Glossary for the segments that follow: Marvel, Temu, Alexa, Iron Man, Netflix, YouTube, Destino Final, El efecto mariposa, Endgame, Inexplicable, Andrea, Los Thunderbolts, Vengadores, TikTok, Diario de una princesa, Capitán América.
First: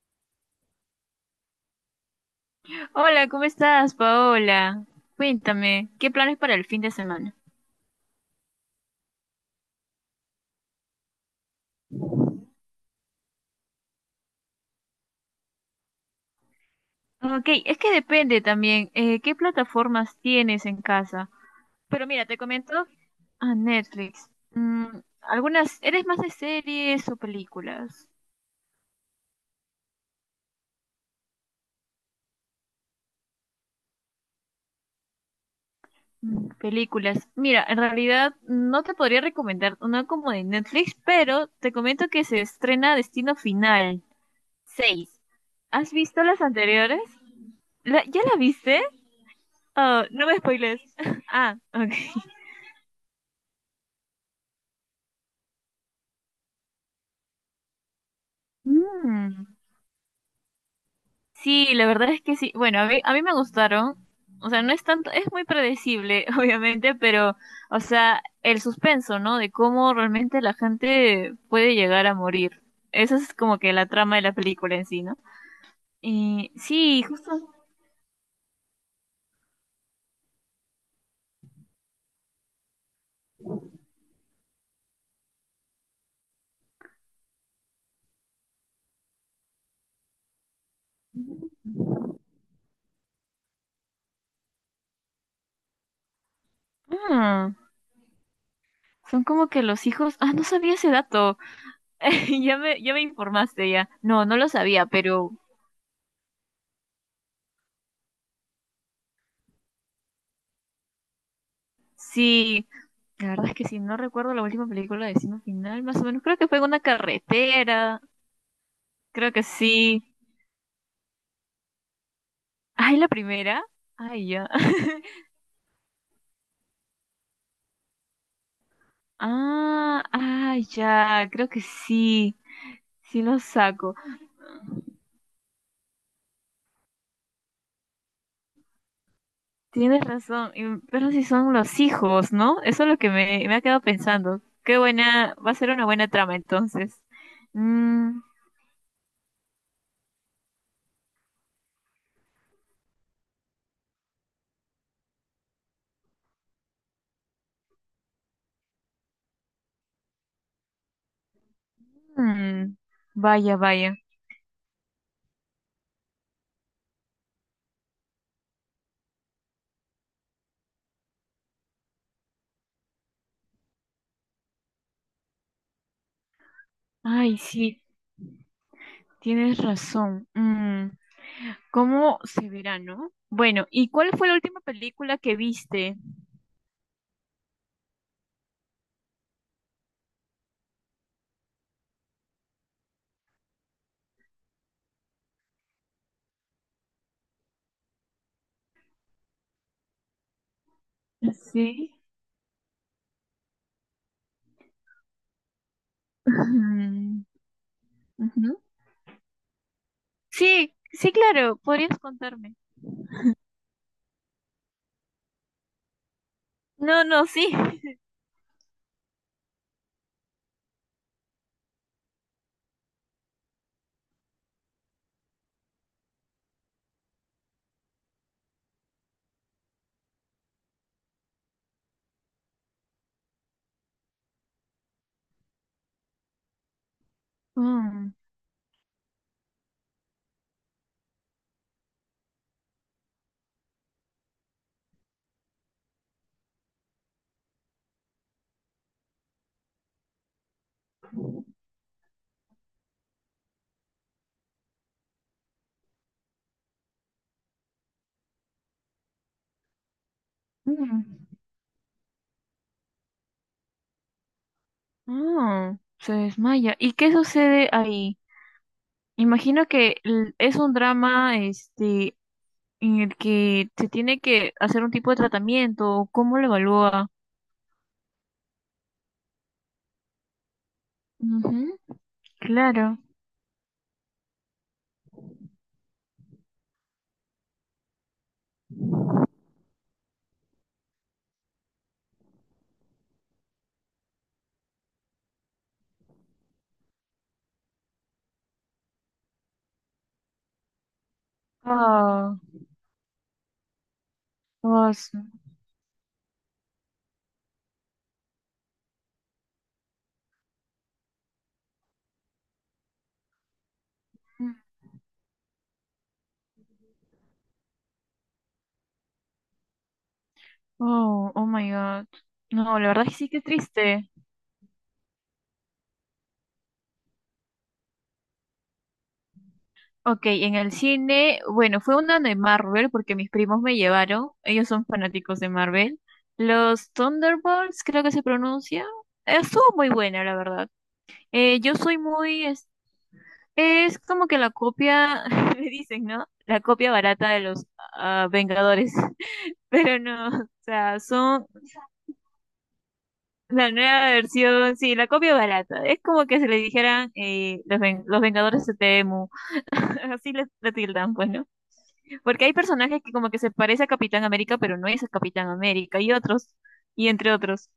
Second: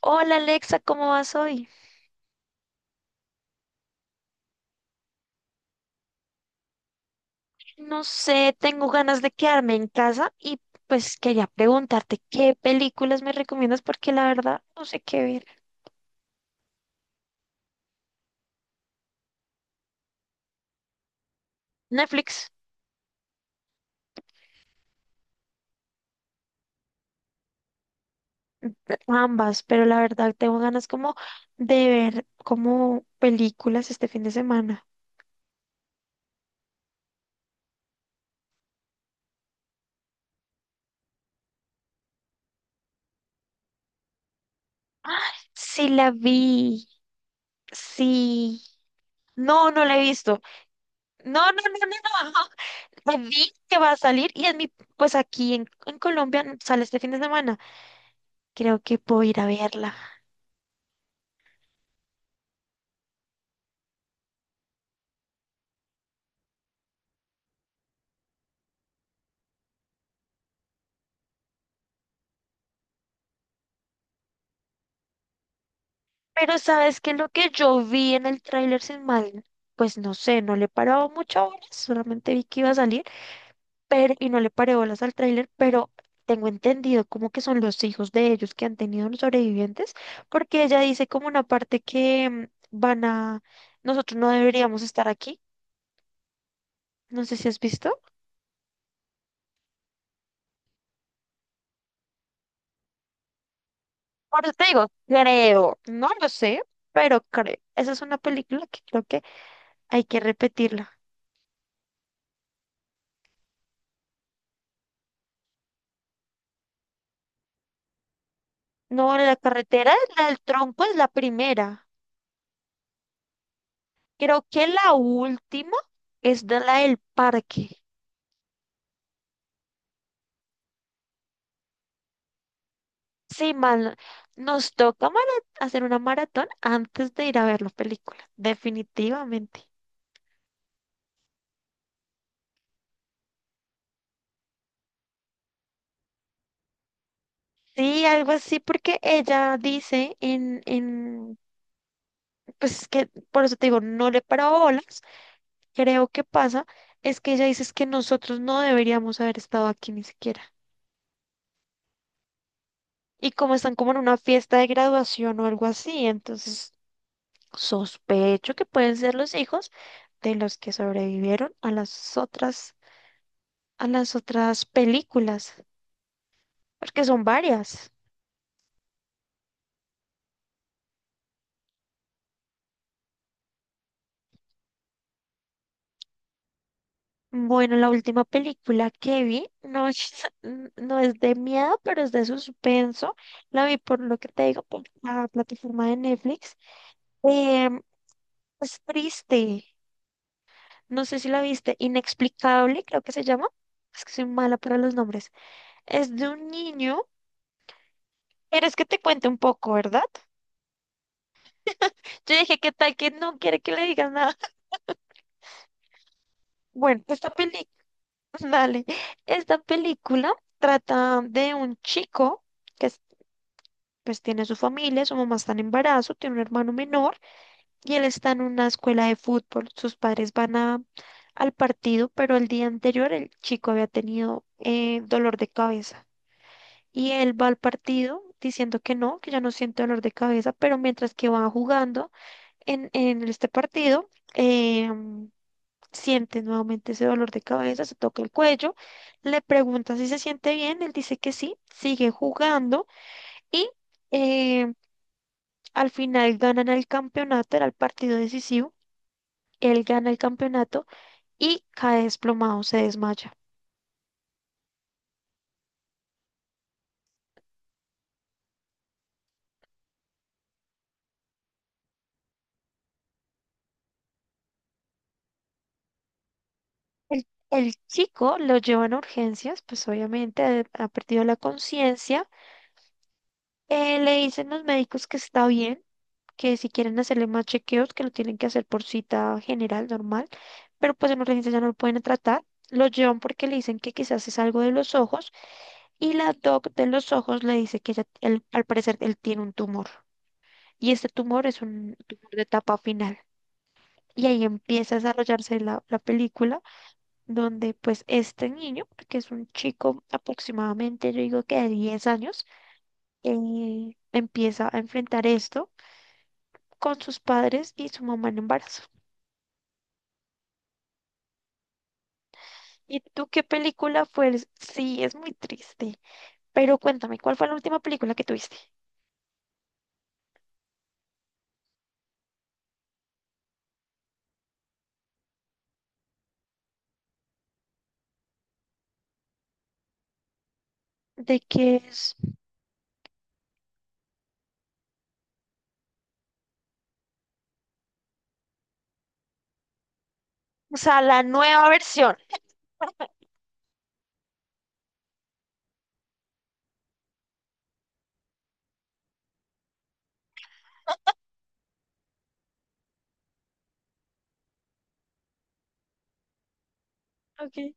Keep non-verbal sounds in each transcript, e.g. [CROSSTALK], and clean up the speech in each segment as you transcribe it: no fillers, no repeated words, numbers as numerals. Hola Alexa, ¿cómo vas hoy? Hola, ¿cómo estás, Paola? Cuéntame, ¿qué planes para el fin de semana? No sé, tengo ganas de quedarme en casa y pues quería preguntarte qué películas me recomiendas porque la verdad no sé qué ver. Ok, es que depende también, ¿qué plataformas tienes en casa? Pero mira, te Netflix, comento a Netflix. Algunas, ¿eres más de series o películas? ambas, pero la verdad tengo ganas como de ver como películas este fin de semana. Películas. Mira, en realidad no te podría recomendar una como de Netflix, pero te comento que se estrena Destino Final seis. Sí ¿Has la visto las vi, anteriores? ¿Ya la sí. viste? No, no la he Oh, no me visto. spoiles. [LAUGHS] No, Ah, no, no, ok. no, no. [LAUGHS] La vi que va a salir y pues aquí en Colombia sale este fin de semana. Creo que puedo ir Mm. a verla. Sí, la verdad es que sí. Bueno, a mí me gustaron. O sea, no es tanto, es muy predecible, [LAUGHS] obviamente, pero, o sea, el suspenso, ¿no? De cómo realmente la gente puede llegar a morir. Esa es como que la trama de la película en sí, ¿no? Y Pero sabes sí, que lo justo. que yo vi en el tráiler sin mal, pues no sé, no le he parado muchas horas, solamente vi que iba a salir, pero y no le paré bolas al tráiler, pero tengo entendido como que son los hijos de ellos que han tenido los sobrevivientes, porque ella dice como una parte que van a, nosotros no deberíamos estar aquí, no sé si mm, has visto. son como que los hijos. Ah, no sabía ese dato. [LAUGHS] Ya me informaste ya. No, no Por lo eso te sabía, digo, pero creo, no lo sé, pero creo. Esa es una película que creo que hay que repetirla. sí. La verdad es que sí, no recuerdo la última película de Destino Final, más o menos. Creo que fue en una carretera. No, Creo la que carretera, sí. la del tronco es la primera. Ay, la primera. Ay, Creo ya. que la [LAUGHS] última es de la del parque. Ah, ah, ya. Creo que sí. Sí lo Sí, saco. mal, nos toca hacer una maratón antes de ir a ver la película, definitivamente. Tienes razón. Pero si son los hijos, ¿no? Eso es lo que me ha quedado pensando. Qué buena. Va a ser una buena trama entonces. Sí, Mm, algo así, porque ella dice pues es que por eso te digo, no le paraba bolas. Creo que pasa, es que ella dice es que nosotros no deberíamos haber estado aquí ni siquiera. mm, Y como vaya, están como vaya. en una fiesta de graduación o algo así, entonces sospecho que pueden ser los hijos de los que sobrevivieron a las otras películas, porque son Ay, varias. sí. Tienes razón. ¿Cómo se verá, no? Bueno, ¿y cuál fue la última película que viste? Bueno, la última película que vi no es, [LAUGHS] no es de miedo, pero es de suspenso. La vi por lo que te digo, por la plataforma de Netflix. Em, es triste. No sé si la viste. Sí. Inexplicable, creo que se llama. Es que soy mala para los nombres. Es de un niño. [LAUGHS] Ujú. ¿Quieres que te cuente un poco, verdad? Sí, sí, claro, podrías Yo contarme. dije, ¿qué tal que no quiere que le digas nada? [LAUGHS] Bueno, No, no, esta sí. película, [LAUGHS] dale, esta película trata de un chico que es- pues tiene su familia, su mamá está en embarazo, tiene un hermano menor y él está en una escuela de fútbol. Sus padres van a, al partido, pero el día anterior el chico había tenido dolor de cabeza y él va al Mm, partido diciendo que no, que ya no siente dolor de cabeza, pero mientras que va jugando en este partido, em, siente nuevamente ese dolor de cabeza, se toca el cuello, le pregunta si se siente bien, él dice que sí, sigue jugando y eh, al final ganan el campeonato, era el partido decisivo, él gana el campeonato mm, y cae desplomado, se desmaya. se desmaya. ¿Y qué sucede ahí? Imagino que es un drama, este, en el que se tiene que hacer un tipo de tratamiento. O ¿cómo lo evalúa? El chico lo llevan a urgencias, pues obviamente ha perdido la Ujú, conciencia. claro. Le dicen los médicos que está bien, que si quieren hacerle más chequeos, que lo tienen que hacer por cita general, normal, pero pues en urgencia ya no lo pueden tratar. Lo llevan porque le dicen que quizás es algo de los ojos y la doc de los ojos le dice que al parecer él tiene un tumor y este tumor es un tumor Ah, de etapa final. Y ahí ah, empieza a su- desarrollarse la película donde pues este niño, que es un chico aproximadamente, yo digo que de 10 años, empieza a enfrentar esto con sus padres y su mamá en embarazo. Oh, oh my God. No, la ¿Y verdad es que tú sí, que qué película triste. fue? Sí, es muy triste. Pero cuéntame, ¿cuál fue la última película que tuviste? Ok, en el cine, bueno, fue una de Marvel porque mis primos me llevaron, ellos son fanáticos de Marvel. Los Thunderbolts, creo que se pronuncia. Estuvo muy buena, la verdad. ¿De Yo qué soy es? muy. Es como que la copia, [LAUGHS] me dicen, ¿no? La copia barata de los Vengadores. [LAUGHS] Pero no, o O sea, sea, la son nueva versión. la nueva versión, sí, la copia barata. Es como que se le dijeran los Vengadores de Temu. [LAUGHS] Así le tildan, bueno. Porque hay personajes que como que se parece a Capitán América, pero no es el Capitán América, y otros, y entre otros. Okay.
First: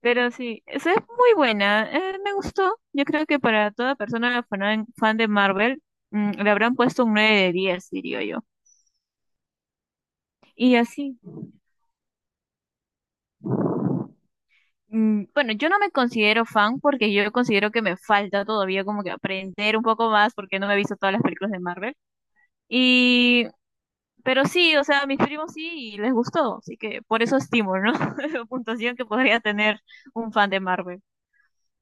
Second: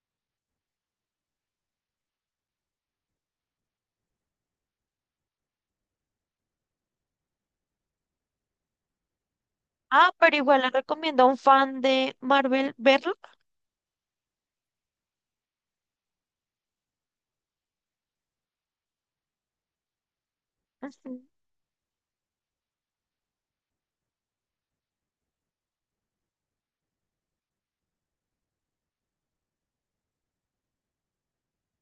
Pero sí, esa es muy buena, me gustó. Yo creo que para toda persona fan, fan de Marvel, le habrán puesto un 9 de 10, diría yo. Ah, pero igual le Y así, recomiendo a un fan de Marvel verlo. Bueno, yo no me considero fan porque yo considero que me falta todavía como que aprender un poco más porque no me he visto todas Ujú. las películas de Marvel. Y Pero sí, o sea, a mis primos sí y les gustó, así que por eso estimo, ¿no? [LAUGHS] Puntuación que podría tener un fan de Marvel.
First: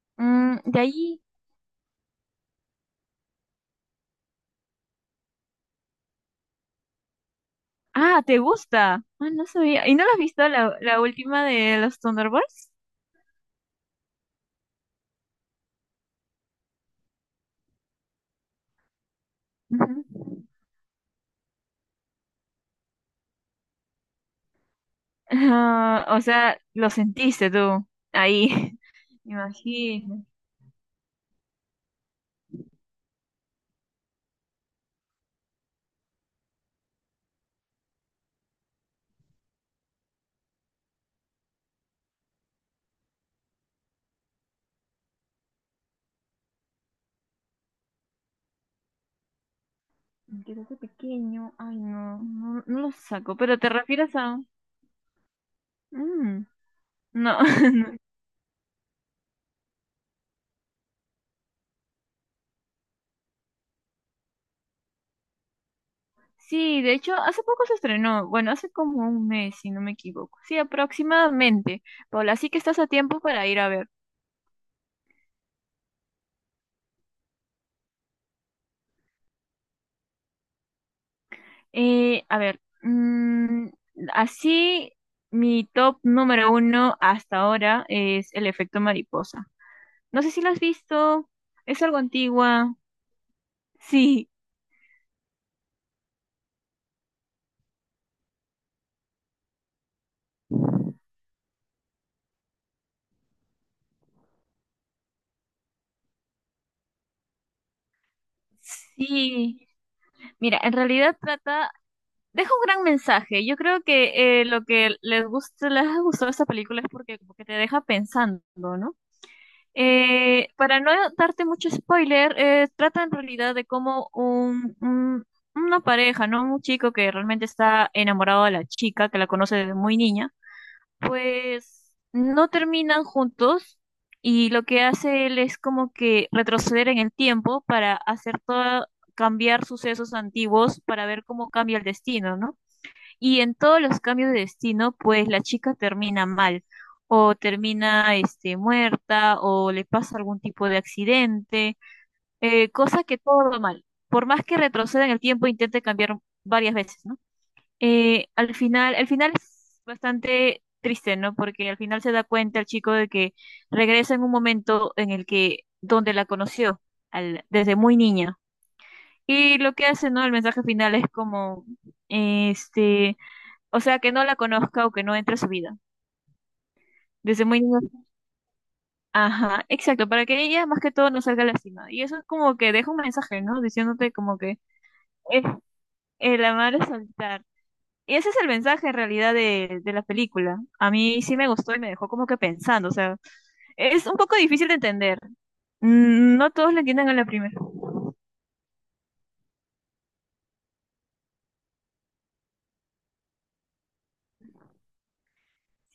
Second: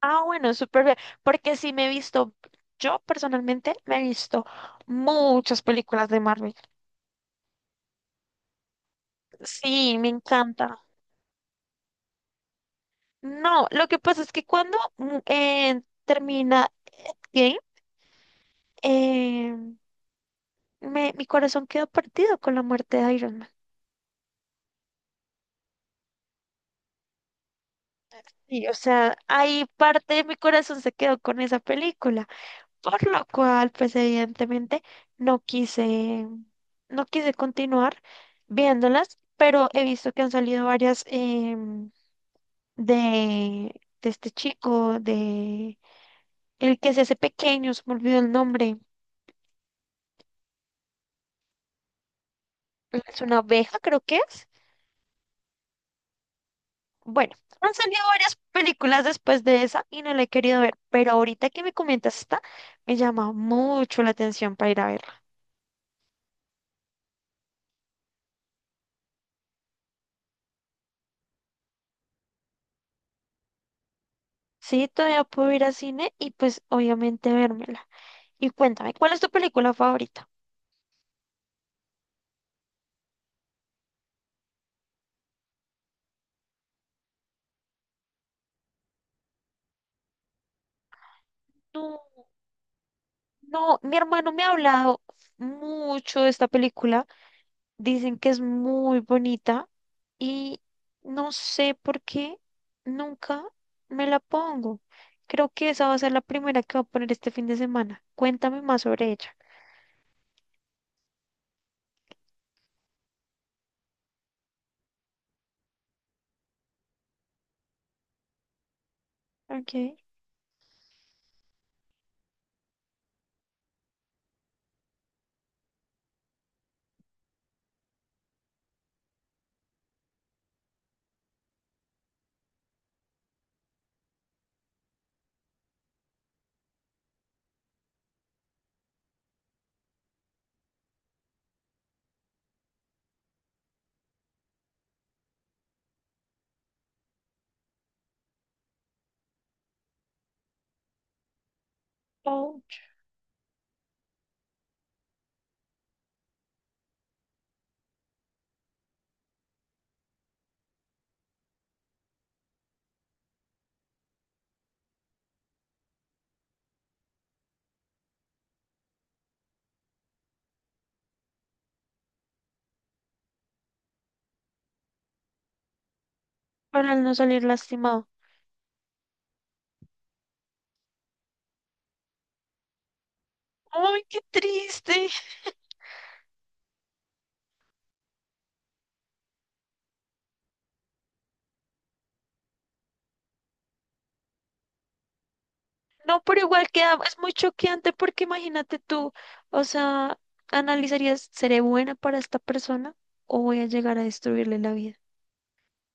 Ah, bueno, De súper bien. ahí. Porque sí me he visto, yo personalmente me he visto muchas películas de Marvel. Ah, ¿te gusta? Ah, no sabía. ¿Y Sí, no me la has visto la, encanta. la última de los Thunderbolts? No, lo que pasa es que cuando termina Endgame, eh, Ujú. Mi corazón quedó partido con la muerte de Iron Man. Ah, o sea, lo sentiste tú ahí. Y, o [LAUGHS] sea, ahí parte de Imagino. mi corazón se quedó con esa película, por lo cual, pues evidentemente no quise, no quise continuar viéndolas, pero he visto que han salido varias de, de este chico, de el que se hace pequeño, se me olvidó el nombre, Creo que pequeño. Ay, no, no, no lo es saco. una Pero te oveja, creo refieres que a. es. Mm, Bueno, no, [LAUGHS] han no. salido varias películas después de esa y no la he querido ver, pero ahorita que me comentas esta, me llama mucho la atención para ir a verla. Sí, de hecho, hace poco se estrenó, bueno, hace como un mes, si no me equivoco. Sí, aproximadamente. Paula, así que estás a tiempo para ir a ver. Sí, todavía puedo ir al cine y pues obviamente vérmela. Y cuéntame, ¿cuál es tu película favorita? A ver, así mi top número uno hasta ahora es El efecto mariposa. No sé si la has visto, es algo No, antigua. no, mi Sí, hermano me ha hablado mucho de esta película, dicen que es muy bonita y no sé por qué nunca me la pongo. Creo que esa va a ser la primera que voy a poner este fin de semana. Cuéntame más sobre ella. sí. Mira, en realidad trata, deja un gran mensaje. Yo creo que lo que les gusta, les ha gustado esta película es porque como que te deja pensando, ¿no? Ok. Para no darte mucho spoiler, trata en realidad de cómo un, una pareja, ¿no? Un chico que realmente está enamorado de la chica, que la conoce desde muy niña, pues no terminan juntos y lo que hace él es como que retroceder en el tiempo para hacer todo, cambiar sucesos antiguos para ver cómo cambia el destino, ¿no? Y en todos los cambios de destino, pues la chica termina mal, o termina este, muerta, o le pasa algún tipo de accidente, Oh, cosa que todo va mal. Por más que retroceda en el tiempo, intente cambiar varias veces, ¿no? Al final, el final es bastante triste, ¿no? Porque al final se da cuenta el chico de que regresa en un momento en el que, donde la conoció, desde muy niña. Y lo que hace, ¿no? El mensaje final es como, este, o sea, que no la conozca o que no entre a su vida. para no salir Desde muy niño. lastimado. Ajá, exacto, para que ella más que todo no salga lastimada. Y eso es como que deja un mensaje, ¿no? ¡Ay, Diciéndote qué como que triste! es el amar es saltar. Y ese es el mensaje en realidad de la película. A mí sí me gustó y me dejó como que pensando. O sea, es un poco difícil de entender. No, pero No igual todos lo queda, entienden a es la muy primera. choqueante porque imagínate tú, o sea, analizarías, ¿seré buena para esta persona o voy a llegar a destruirle la vida?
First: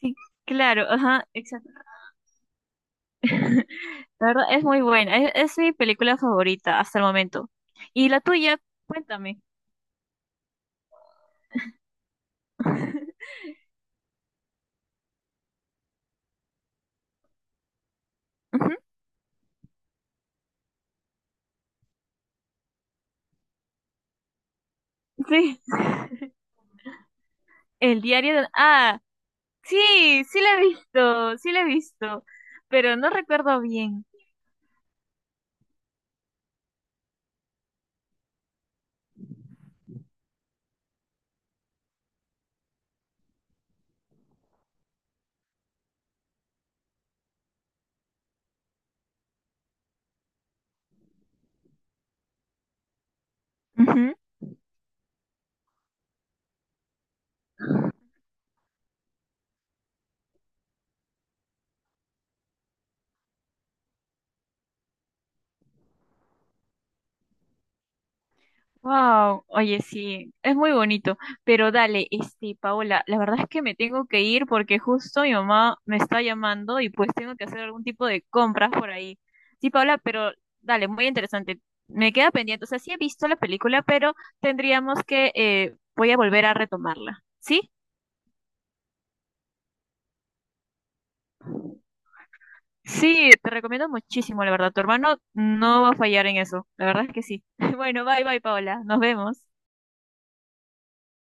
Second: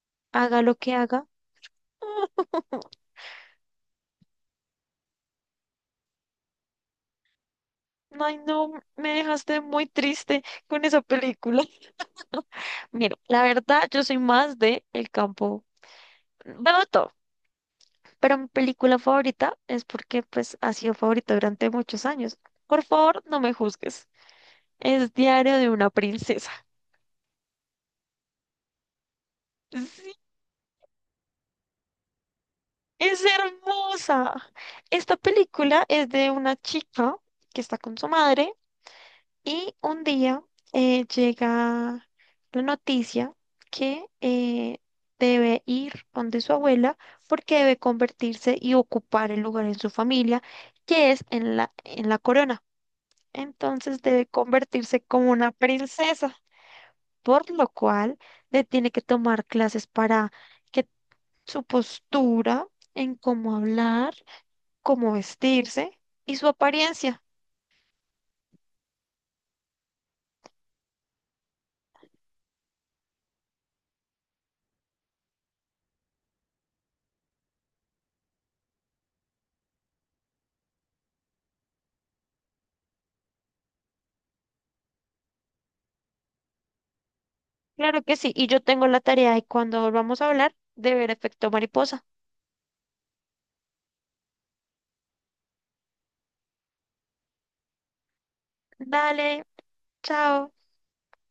Sí, Haga lo claro, que haga. ajá, exacto. [LAUGHS] [LAUGHS] La verdad es muy buena. Es mi película favorita hasta el momento. Y la Ay, tuya, no, me cuéntame. dejaste muy triste con esa película. [LAUGHS] Mira, [LAUGHS] la verdad, yo soy más de el campo. Veo todo, pero mi película favorita es porque pues ha sido favorita durante muchos años. Por favor, no me juzgues. Es Diario Sí, de una princesa. el diario de. Ah, Sí, sí, sí la he visto, sí la he visto, pero no es recuerdo bien. hermosa. Esta película es de una chica que está con su madre y un día llega la noticia que debe ir donde su abuela porque debe convertirse y ocupar el lugar en su familia que es en la corona. Entonces Ujú. debe convertirse como una princesa, por lo cual le tiene que tomar clases para... que su postura, en cómo hablar, cómo vestirse y su apariencia. Wow, oye, sí, es muy bonito, pero dale, este, Paola, la verdad es que me tengo que ir porque justo mi mamá me está llamando y pues tengo que hacer algún tipo de compras por ahí. Sí, Paola, pero dale, muy interesante. Me queda pendiente, o sea, sí he visto la película, pero tendríamos que, voy a volver a retomarla, ¿sí? Claro que sí, y yo tengo la tarea de cuando volvamos a hablar de ver efecto mariposa. Sí, te recomiendo muchísimo, la verdad. Tu hermano no va a fallar en eso. La verdad es que sí. [LAUGHS] Bueno, bye, bye, Paola. Nos Dale, vemos. chao.